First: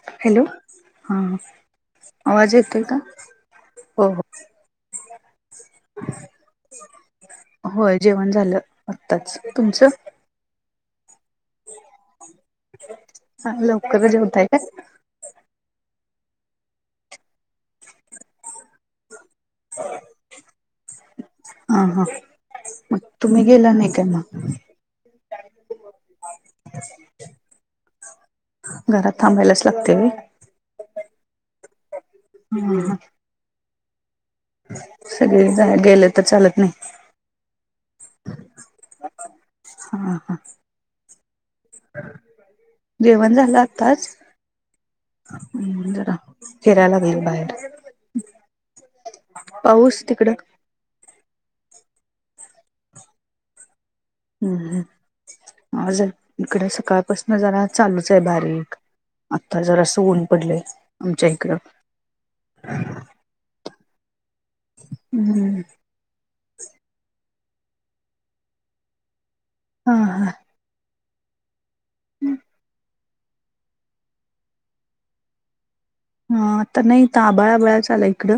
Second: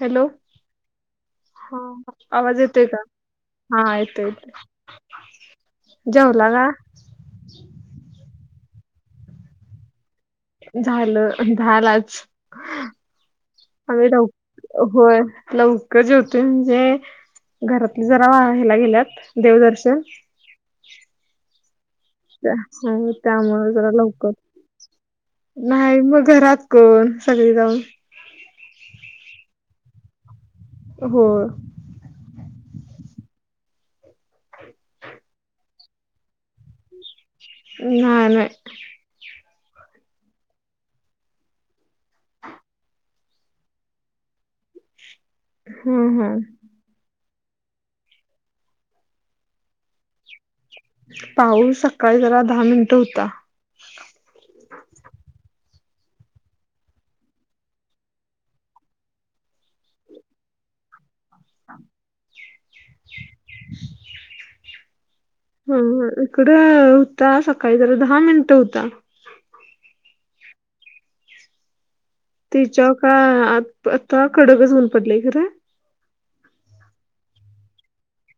Hello हा ह आवाज येतोय का हा हो येतो हो येतो जेवला ग होय जेवण झालं आत्ताच तुमचं झालं झालाच आ लवकर ल जेवताय काय? होय लवकर जेवते म्हणजे घरातले जरा राहायला गेल्यात देवदर्शन अ हा त्या मग हो तुम्ही गेला त्यामुळे जरा नाही काय लवकर मग नाही मग घरात कोण सगळी जाऊन घरात थांबायलाच लागते हो हम्म सगळे गेले तर चालत नाही नाही नाही हा हा जेवण झालं आत्ताच जरा हम्म हम्म फिरायला गेल बाहेर पाऊस तिकड पाऊस सकाळी जरा दहा मिनिटं होता हम्मज इकडे सकाळपासून जरा चालूच आहे बारीक आता जरा असं ऊन पडलंय आमच्या इकडं हम् हम ह इकड होता सकाळी जरा दहा मिनिट होता हा हा तच्या काय आता कडकच होऊन पडलेय खरं ह आता नाही तर आबाळाबळा चाला इकडं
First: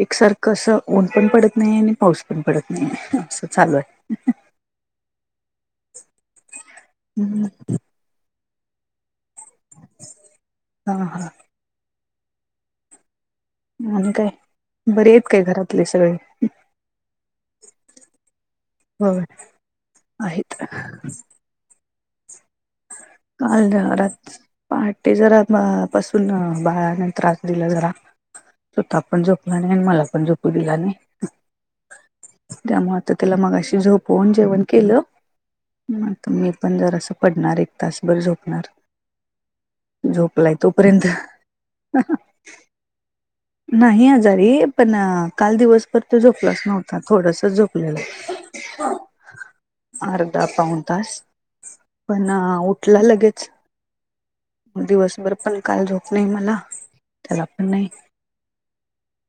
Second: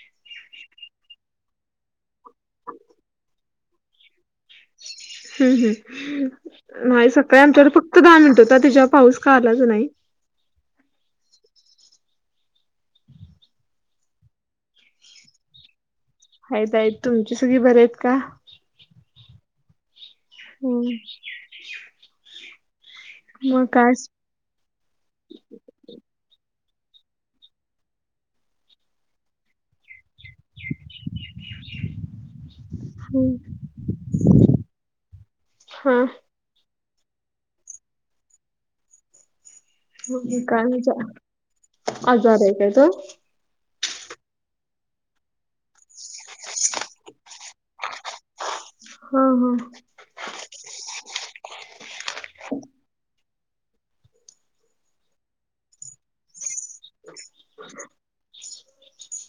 एकसारखं असं ऊन पण पडत नाही आणि पाऊस पण पडत नाही असं चालू आहे ह हम् हम् नाही सकाळी आहे. आमच्यावर फक्त दहा मिनिट होता त्याच्या पाऊस का आलाच नाही हा हा आणि काय बर आहेत काय घरातले सगळे आहेत त आहेत तुमची सगी बरे आहेत का ब आहेत हम्म. मग काल काय जरात पहाटे जरा पासून बाळाान त्रास दिला जरा ततः पण झोपला नाही आणि मला पण झोपू दिला नाही त्यामुळे आता त्याला मगाशी झोपवून जेवण केलं हा तर मी पण जर असं पडणार एक तासभर झोपणार मग झोपलाय काय म्हणजे तोपर्यंत [unintelligible] नाही आजारी पण काल दिवसभर तो झोपलाच नव्हता, थोडंसच झोपलेला. हा अर्धा पाऊन तास पण उठला लगेच. म दिवसभर पण काल झोप नाही मला, त्याला पण नाही.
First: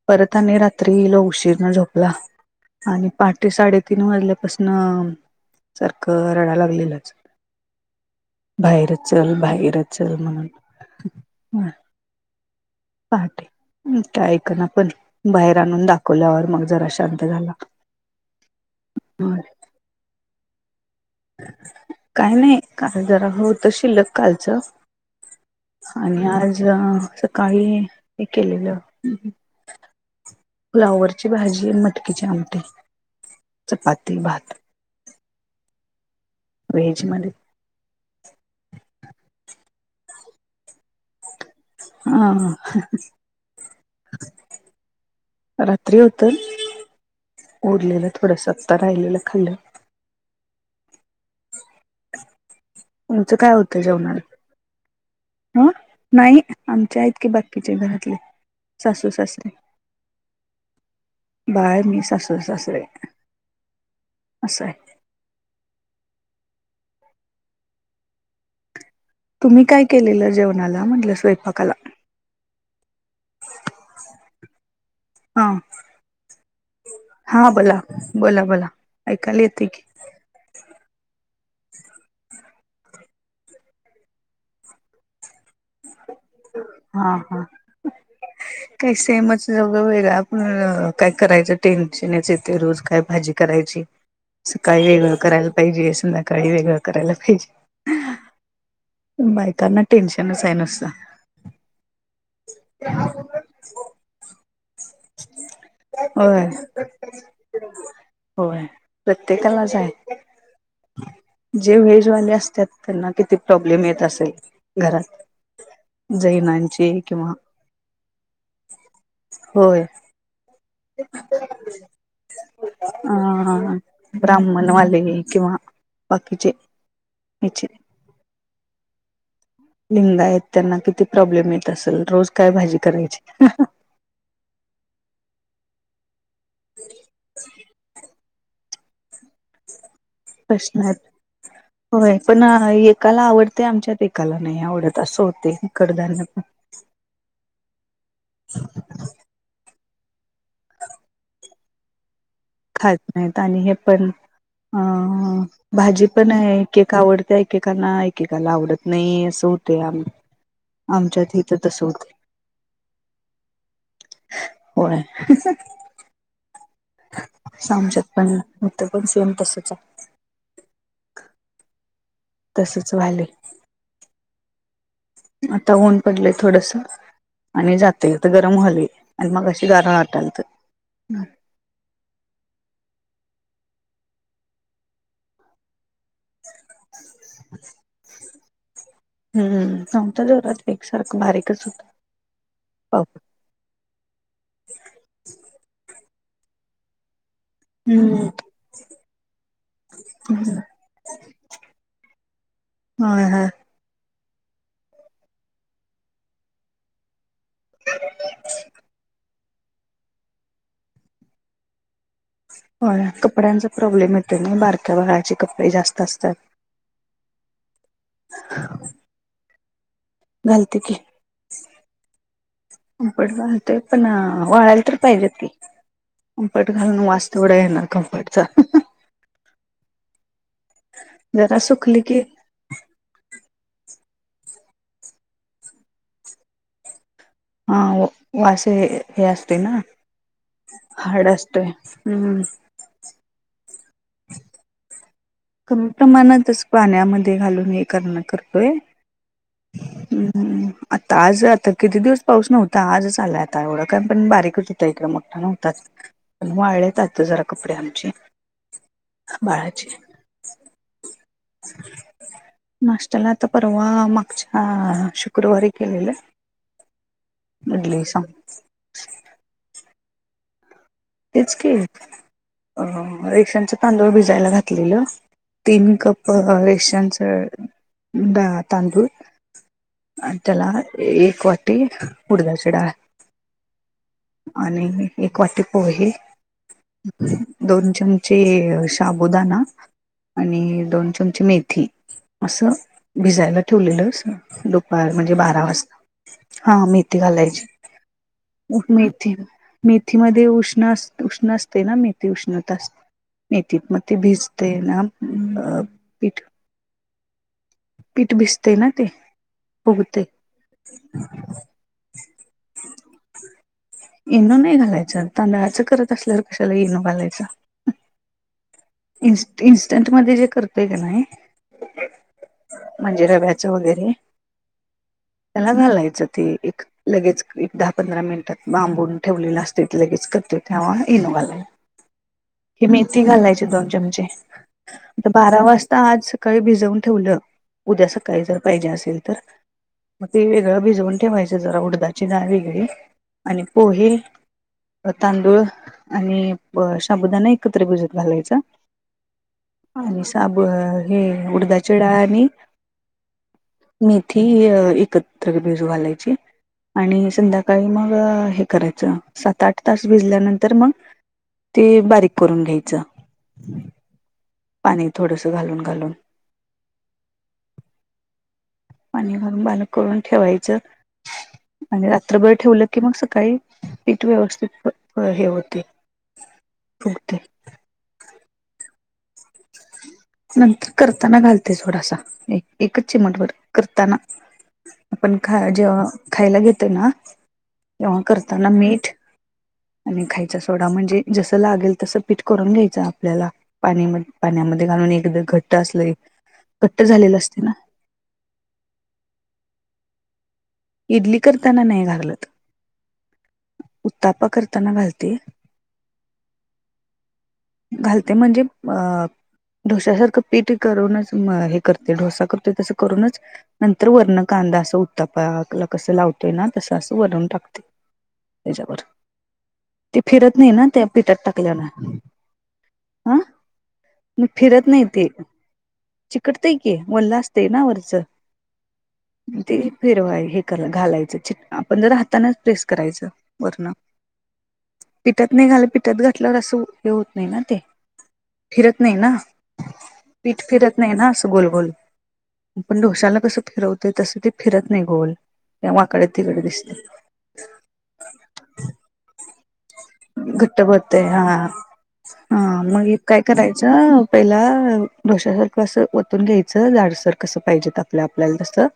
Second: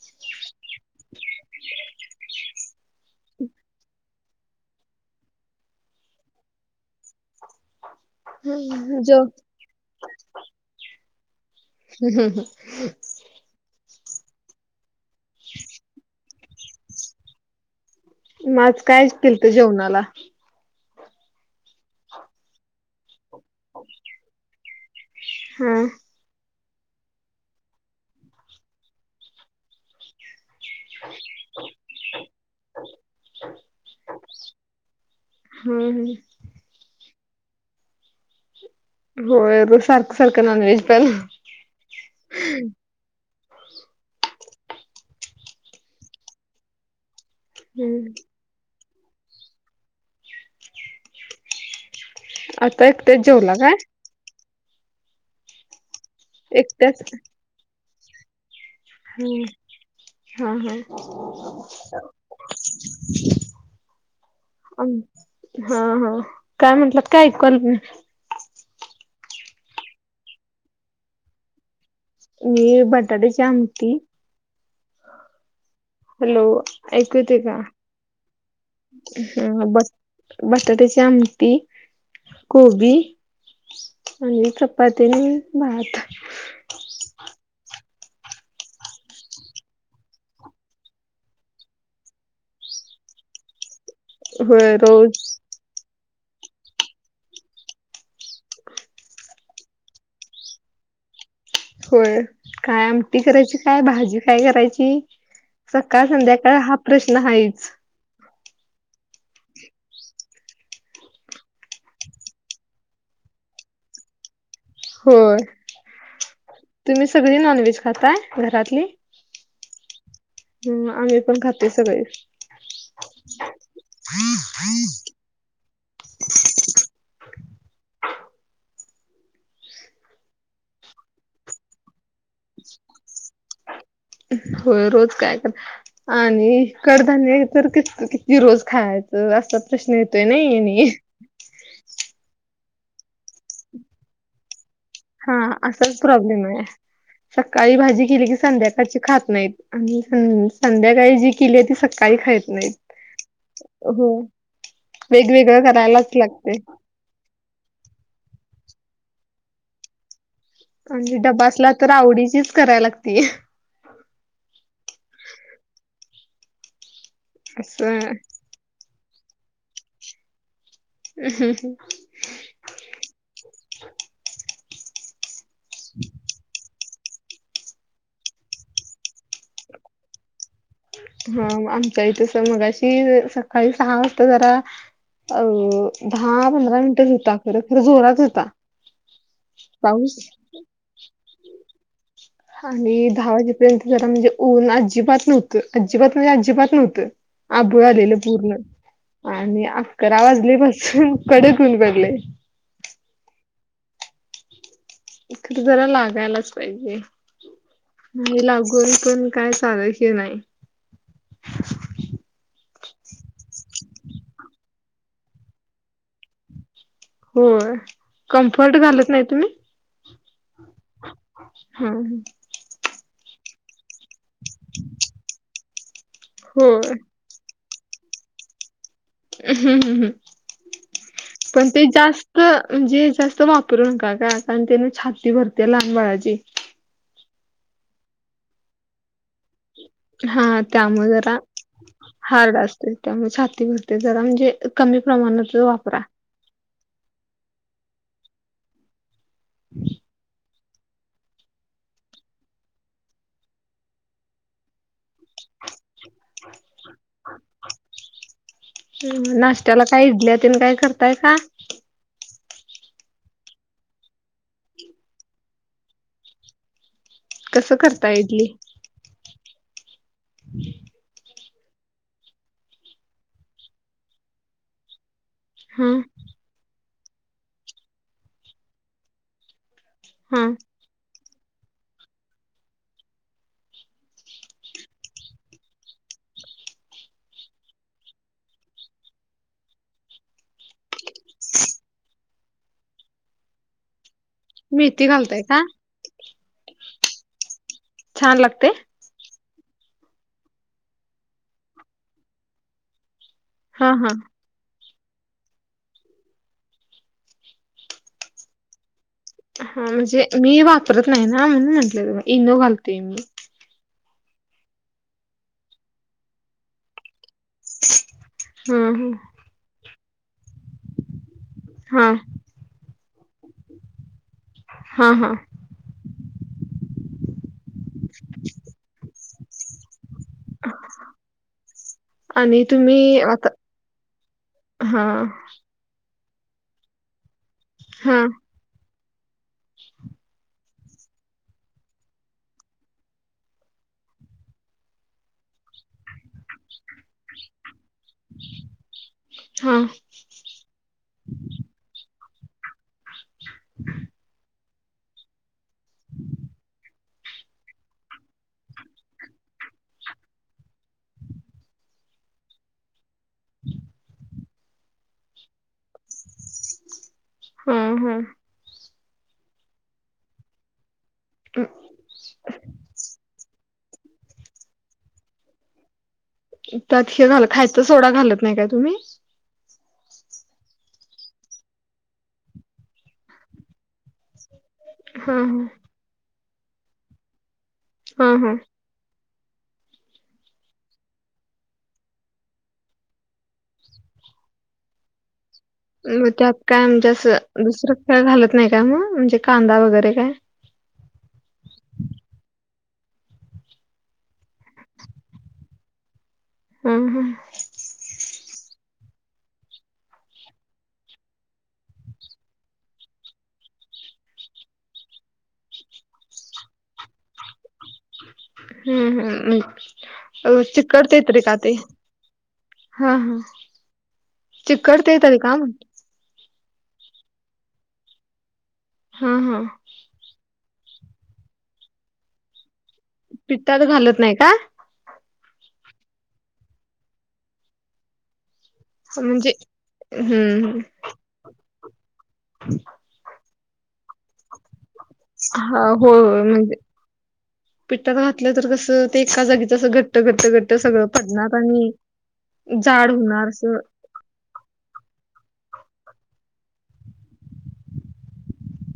परत आणि रात्री लय उशीरन झोपला. आणि पहाटे साडेतीन वाजल्यापासून सारखं रडाय लागलेलाच. हा बाहेरच जो चल बाहेरच चल म्हणून. [unintelligible] पहाटे, ते ऐक ना पण, बाहेर आणून दाखवल्यावर मग जरा शांत झाला. म आज कायच होय, केलतं जेवणाला? काय नाही, काल जरा होतं शिल्लक कालचं हा आणि आणि आज अ सकाळी हे केलेलं फ्लावरची भाजी आणि मटकीचे आमटी, चपाती, भात. हम्म हम्म व्हेजमध्ये होय, रोज सारखं सारखं नॉन व्हेज पण हा हा रात्री होतं, उरलेलं हम्म. थोडसं आता राहिलेलं खाल्लं. आता एकटेच तुमचं जेवला काय? होतं जेवणाला ह नाही, आमचे एकट्याच आहेत बाकीचे घरातले सासू हम्म. सासरे. हा हा बाळ मी सासू सासरे असं आहे. अम हा हा, काय म्हटलात काय ऐकू आलं नाही? तुम्ही काय केलेलं जेवणाला म्हटलं स्वयंपाकाला? मी बटाटयाची आमटी हा हॅलो! ऐकू येते हा का? बोला बोला बोला ऐकायला येते ह की ब बटाट्याची आमटी, कोबी आणि चपाती आणि भात. हा हा काही सेमच, वेगवेगळ आपण काय करायचं टेन्शनच येतंय रोज काय भाजी करायची, होय सकाळी वेगळं रोज करायला पाहिजे संध्याकाळी वेगळं करायला पाहिजे. बायकांना टेन्शनच आहे नुसतं. होय, काय आमटी करायची काय भाजी काय करायची? की सकाळ होय संध्याकाळ हा प्रश्न हायच. होय प्रत्येकालाच आहे. जे व्हेजवाले असतात त्यांना किती प्रॉब्लेम येत असेल? घरात होय, जैनांचे तुम्ही किंवा सगळी नॉन व्हेज खाताय घरातली? होय हम्म, आम्ही पण खातोय सगळे. अ ब्राह्मणवाले किंवा बाकीचे हेचे लिंगायत त्यांना किती प्रॉब्लेम येत असेल, रोज काय भाजी करायची? होय रोज काय तर, आणि कडधान्य तर क किती रोज खायाचं असा प्रश्न येत प्रश्नय, होय पण एकाला आवडते आमच्यात एकाला नाही आवडत. असं हा होते असाच कडधान्य पण प्रॉब्लेम आहे, सकाळी भाजी केली की संध्याकाळची खात नाहीत. आणि संध्याकाळी जी केली ती सकाळी खाय खात नाहीत आणि हे पण, अ वेगवेगळं भाजी करायलाच पण लागते आहे की का आवडते एकेकांना एकेकाला आवडत नाही असं होतया. म्हणजे डबा असला तर आवडीचीच करायला लागतेय. होयय असं आमच्यात पण बघ सेम तसच आहे हम्म्म हम्म तसच व्हायलय आता ऊन पडलंय थोडंसं आणि जातय हित गरम व्हायलय आणि मगाशी गार वाटालत ह आमच्या इथे मगाशी सकाळी सहा वाजता जरा अ दहा पंधरा मिनिटच होता खरं खर जोरात होता हम्म पाऊस आमच्या [unintelligible] जोरात एकसारखं बारीकच होता. आणि पाऊस दहा वाजेपर्यंत जरा म्हणजे ऊन अजिबात नव्हतं अजिबात म्हणजे अजिबात नव्हतं. अभूळ आलेलं हम्म पूर्ण आणि अकरा वाजल्यापासून कडक ऊन पडले. ह ह इकडे जरा लागायलाच पाहिजे. नाही लागून पण काय चालायच हे नाही हो कपड्यांचा प्रॉब्लेम येतो नाही बारक्या बाळाचे कपडे जास्त असतात. होय कम्फर्ट घालत नाही तुम्ही घालतो की हा ह कम्फर्ट घालतोय पण वाळायला तर पाहिजेत की कम्फर्ट होय घालून वास थोडा येणार कम्फर्टचा हम्म हम् हम् जरा पण ते सुकली की जास्त म्हणजे जास्त वापरू नका का कारण त्यान छाती भरत्या लहान बाळाची. हा वो वास हे हे असतय ना हा त्यामुळे हार्ड जरा असतय हम्म हार्ड असते त्यामुळे छाती भरते जरा म्हणजे कमी प्रमाणात कमी वापरा प्रमाणातच पाण्यामध्ये घालून हे करणार कपडे. हम् हम आता आज आता किती दिवस पाऊस नव्हता आजच आलाय आता एवढं काय पण बारीकच होतं इकडं मोठा नव्हताच पण वाळलेत आता जरा कपडे आमचे बाळाचे तुम्ही काय करताय का? [inaudible] नाष्टयाला आता परवा मागच्या शुक्रवारी केलेला कसं करताय इडली? [inaudible] तेच के रेशन्स च तांदूळ भिजायला घातलेलं हा तीन कप, अ रेशनच होय तांदूळ हा त्याला एक वाटी, उडदाची डाळ आणि एक वाटी पोहे दोन चमचे शाबुदाणा आणि दोन चमची मेथी असं भिजायला ठेवलेलंस मेथी दुपार म्हणजे घालताय का बारा वाजता हा मेथी घालायची छान लागते मेथी मध्ये उष्ण उष्ण अस उष्ण असते ना मेथी उष्णता अस मेथीत हा मग हा ते भिज ते ना पीठ पीठ भिजते ना ते हा फुगते म्हणजे मी वापरत नाही ना म्हणून म्हंटले इनो घालतेय मी इनो नाही घालायचं तांदळाच करत असल्यावर कशाला इनो घालायचं. हम्म हम इ इन्स्टंट मध्ये जे करतोय का नाही. हा. म्हणजे रव्याचं वगैरे हा हा. त्याला घालायचं ते एक लगेच एक दहा पंधरा मिनिटात बांबून ठेवलेलं असते लगेच क [unintelligible] आणि की तुम्ही मेथी आता घालायची. चमचे हा पण बारा वाजता आज सकाळी भिजवून ठेवलं. उद्या हा सकाळी जर पाहिजे असेल तर. मग ते वेगळं भिजवून ठेवायचं जरा उडदाची डाळ वेगळी आणि पोहे. अ तांदूळ आणि ब शाबुदाना एकत्र भिजत घालायचा हा आणि [unintelligible] हे उडदाची डाळ आणि मेथी अ एकत्र भिजू घालायची. आणि संध्याकाळी मग हे करायचं सात आठ तास भिजल्यानंतर मग. ते बारीक करून घ्यायचं. [inaudible] पाणी थोडंस घालून घालून. हम्म हम्म. पाणी घालून बारीक करून ठेवायचं आणि रात्रभर ठेवलं की मग सकाळी पीठ व्यवस्थित हे होते. त्यात हे फुगते घाल खायचा सोडा घालत नाही काय तुम्ही? [inaudible] नंतर करताना घालते थोडासा एकच चिमटभर करताना. आपण हा ख हा जेव्हा खायला घेतो ना तेव्हा हा हा करताना मीठ. आणि खायचा सोडा म्हणजे जसं लागेल तसं पीठ करून घ्यायचं आपल्याला पाणी म पाण्यामध्ये घालून एकदा घट मग त्यात काय आमच्यास ना दुसरं काय घालत नाही काय मग म्हणजे कांदा वगैरे काय. इडली करताना नाही घागलत. उत्तप्पा करताना घालते. हम्म हम्म. घालते म्हणजे अह डोश्यासारखं पीठ करूनच म हे करते ढोसा करते तसं करूनच. नंतर वरन कांदा अस उत्तप्पाला कसं लावतोय ना तसं असं वरून टाकते. त्याच्यावर हम्म हम्म ते अ फिरत नाही ना त्या चिकटतेत पिठात तरी का ते? टाकल्यान हा हा हा. मग फिरत नाही चिकटतय ते. तरी का म्हण चिकटत की वल्ल असते ना वरचं हा हा ते फिरवाय हे. घालायच चीट आपण जर हाताच प्रेस. करायचं पिठात वरण घालत नाही का? पिठात नाही घालत पिठात घातल्यावर असं हे होत नाही ना ते. फिरत नाही ना म्हणजे पीठ हम्म फिरत नाही ना असं गोल गोल आपण डोशाला कसं फिरवतंय तसं ते फिरत नाही गोल. हा हो वाकडे होय तिकडे म्हणजे दिसते पिठात घातलं तर कस ते एका जागीच. जसं घट्ट घट्ट घट्ट सगळं भरतय हा पडणार आणि हा मग जाड हे काय होणार असं. करायचं पहिला दशासारखसं वतून घ्यायचं जाडसर कसं पाहिजे आपलं आपल्याला तसं.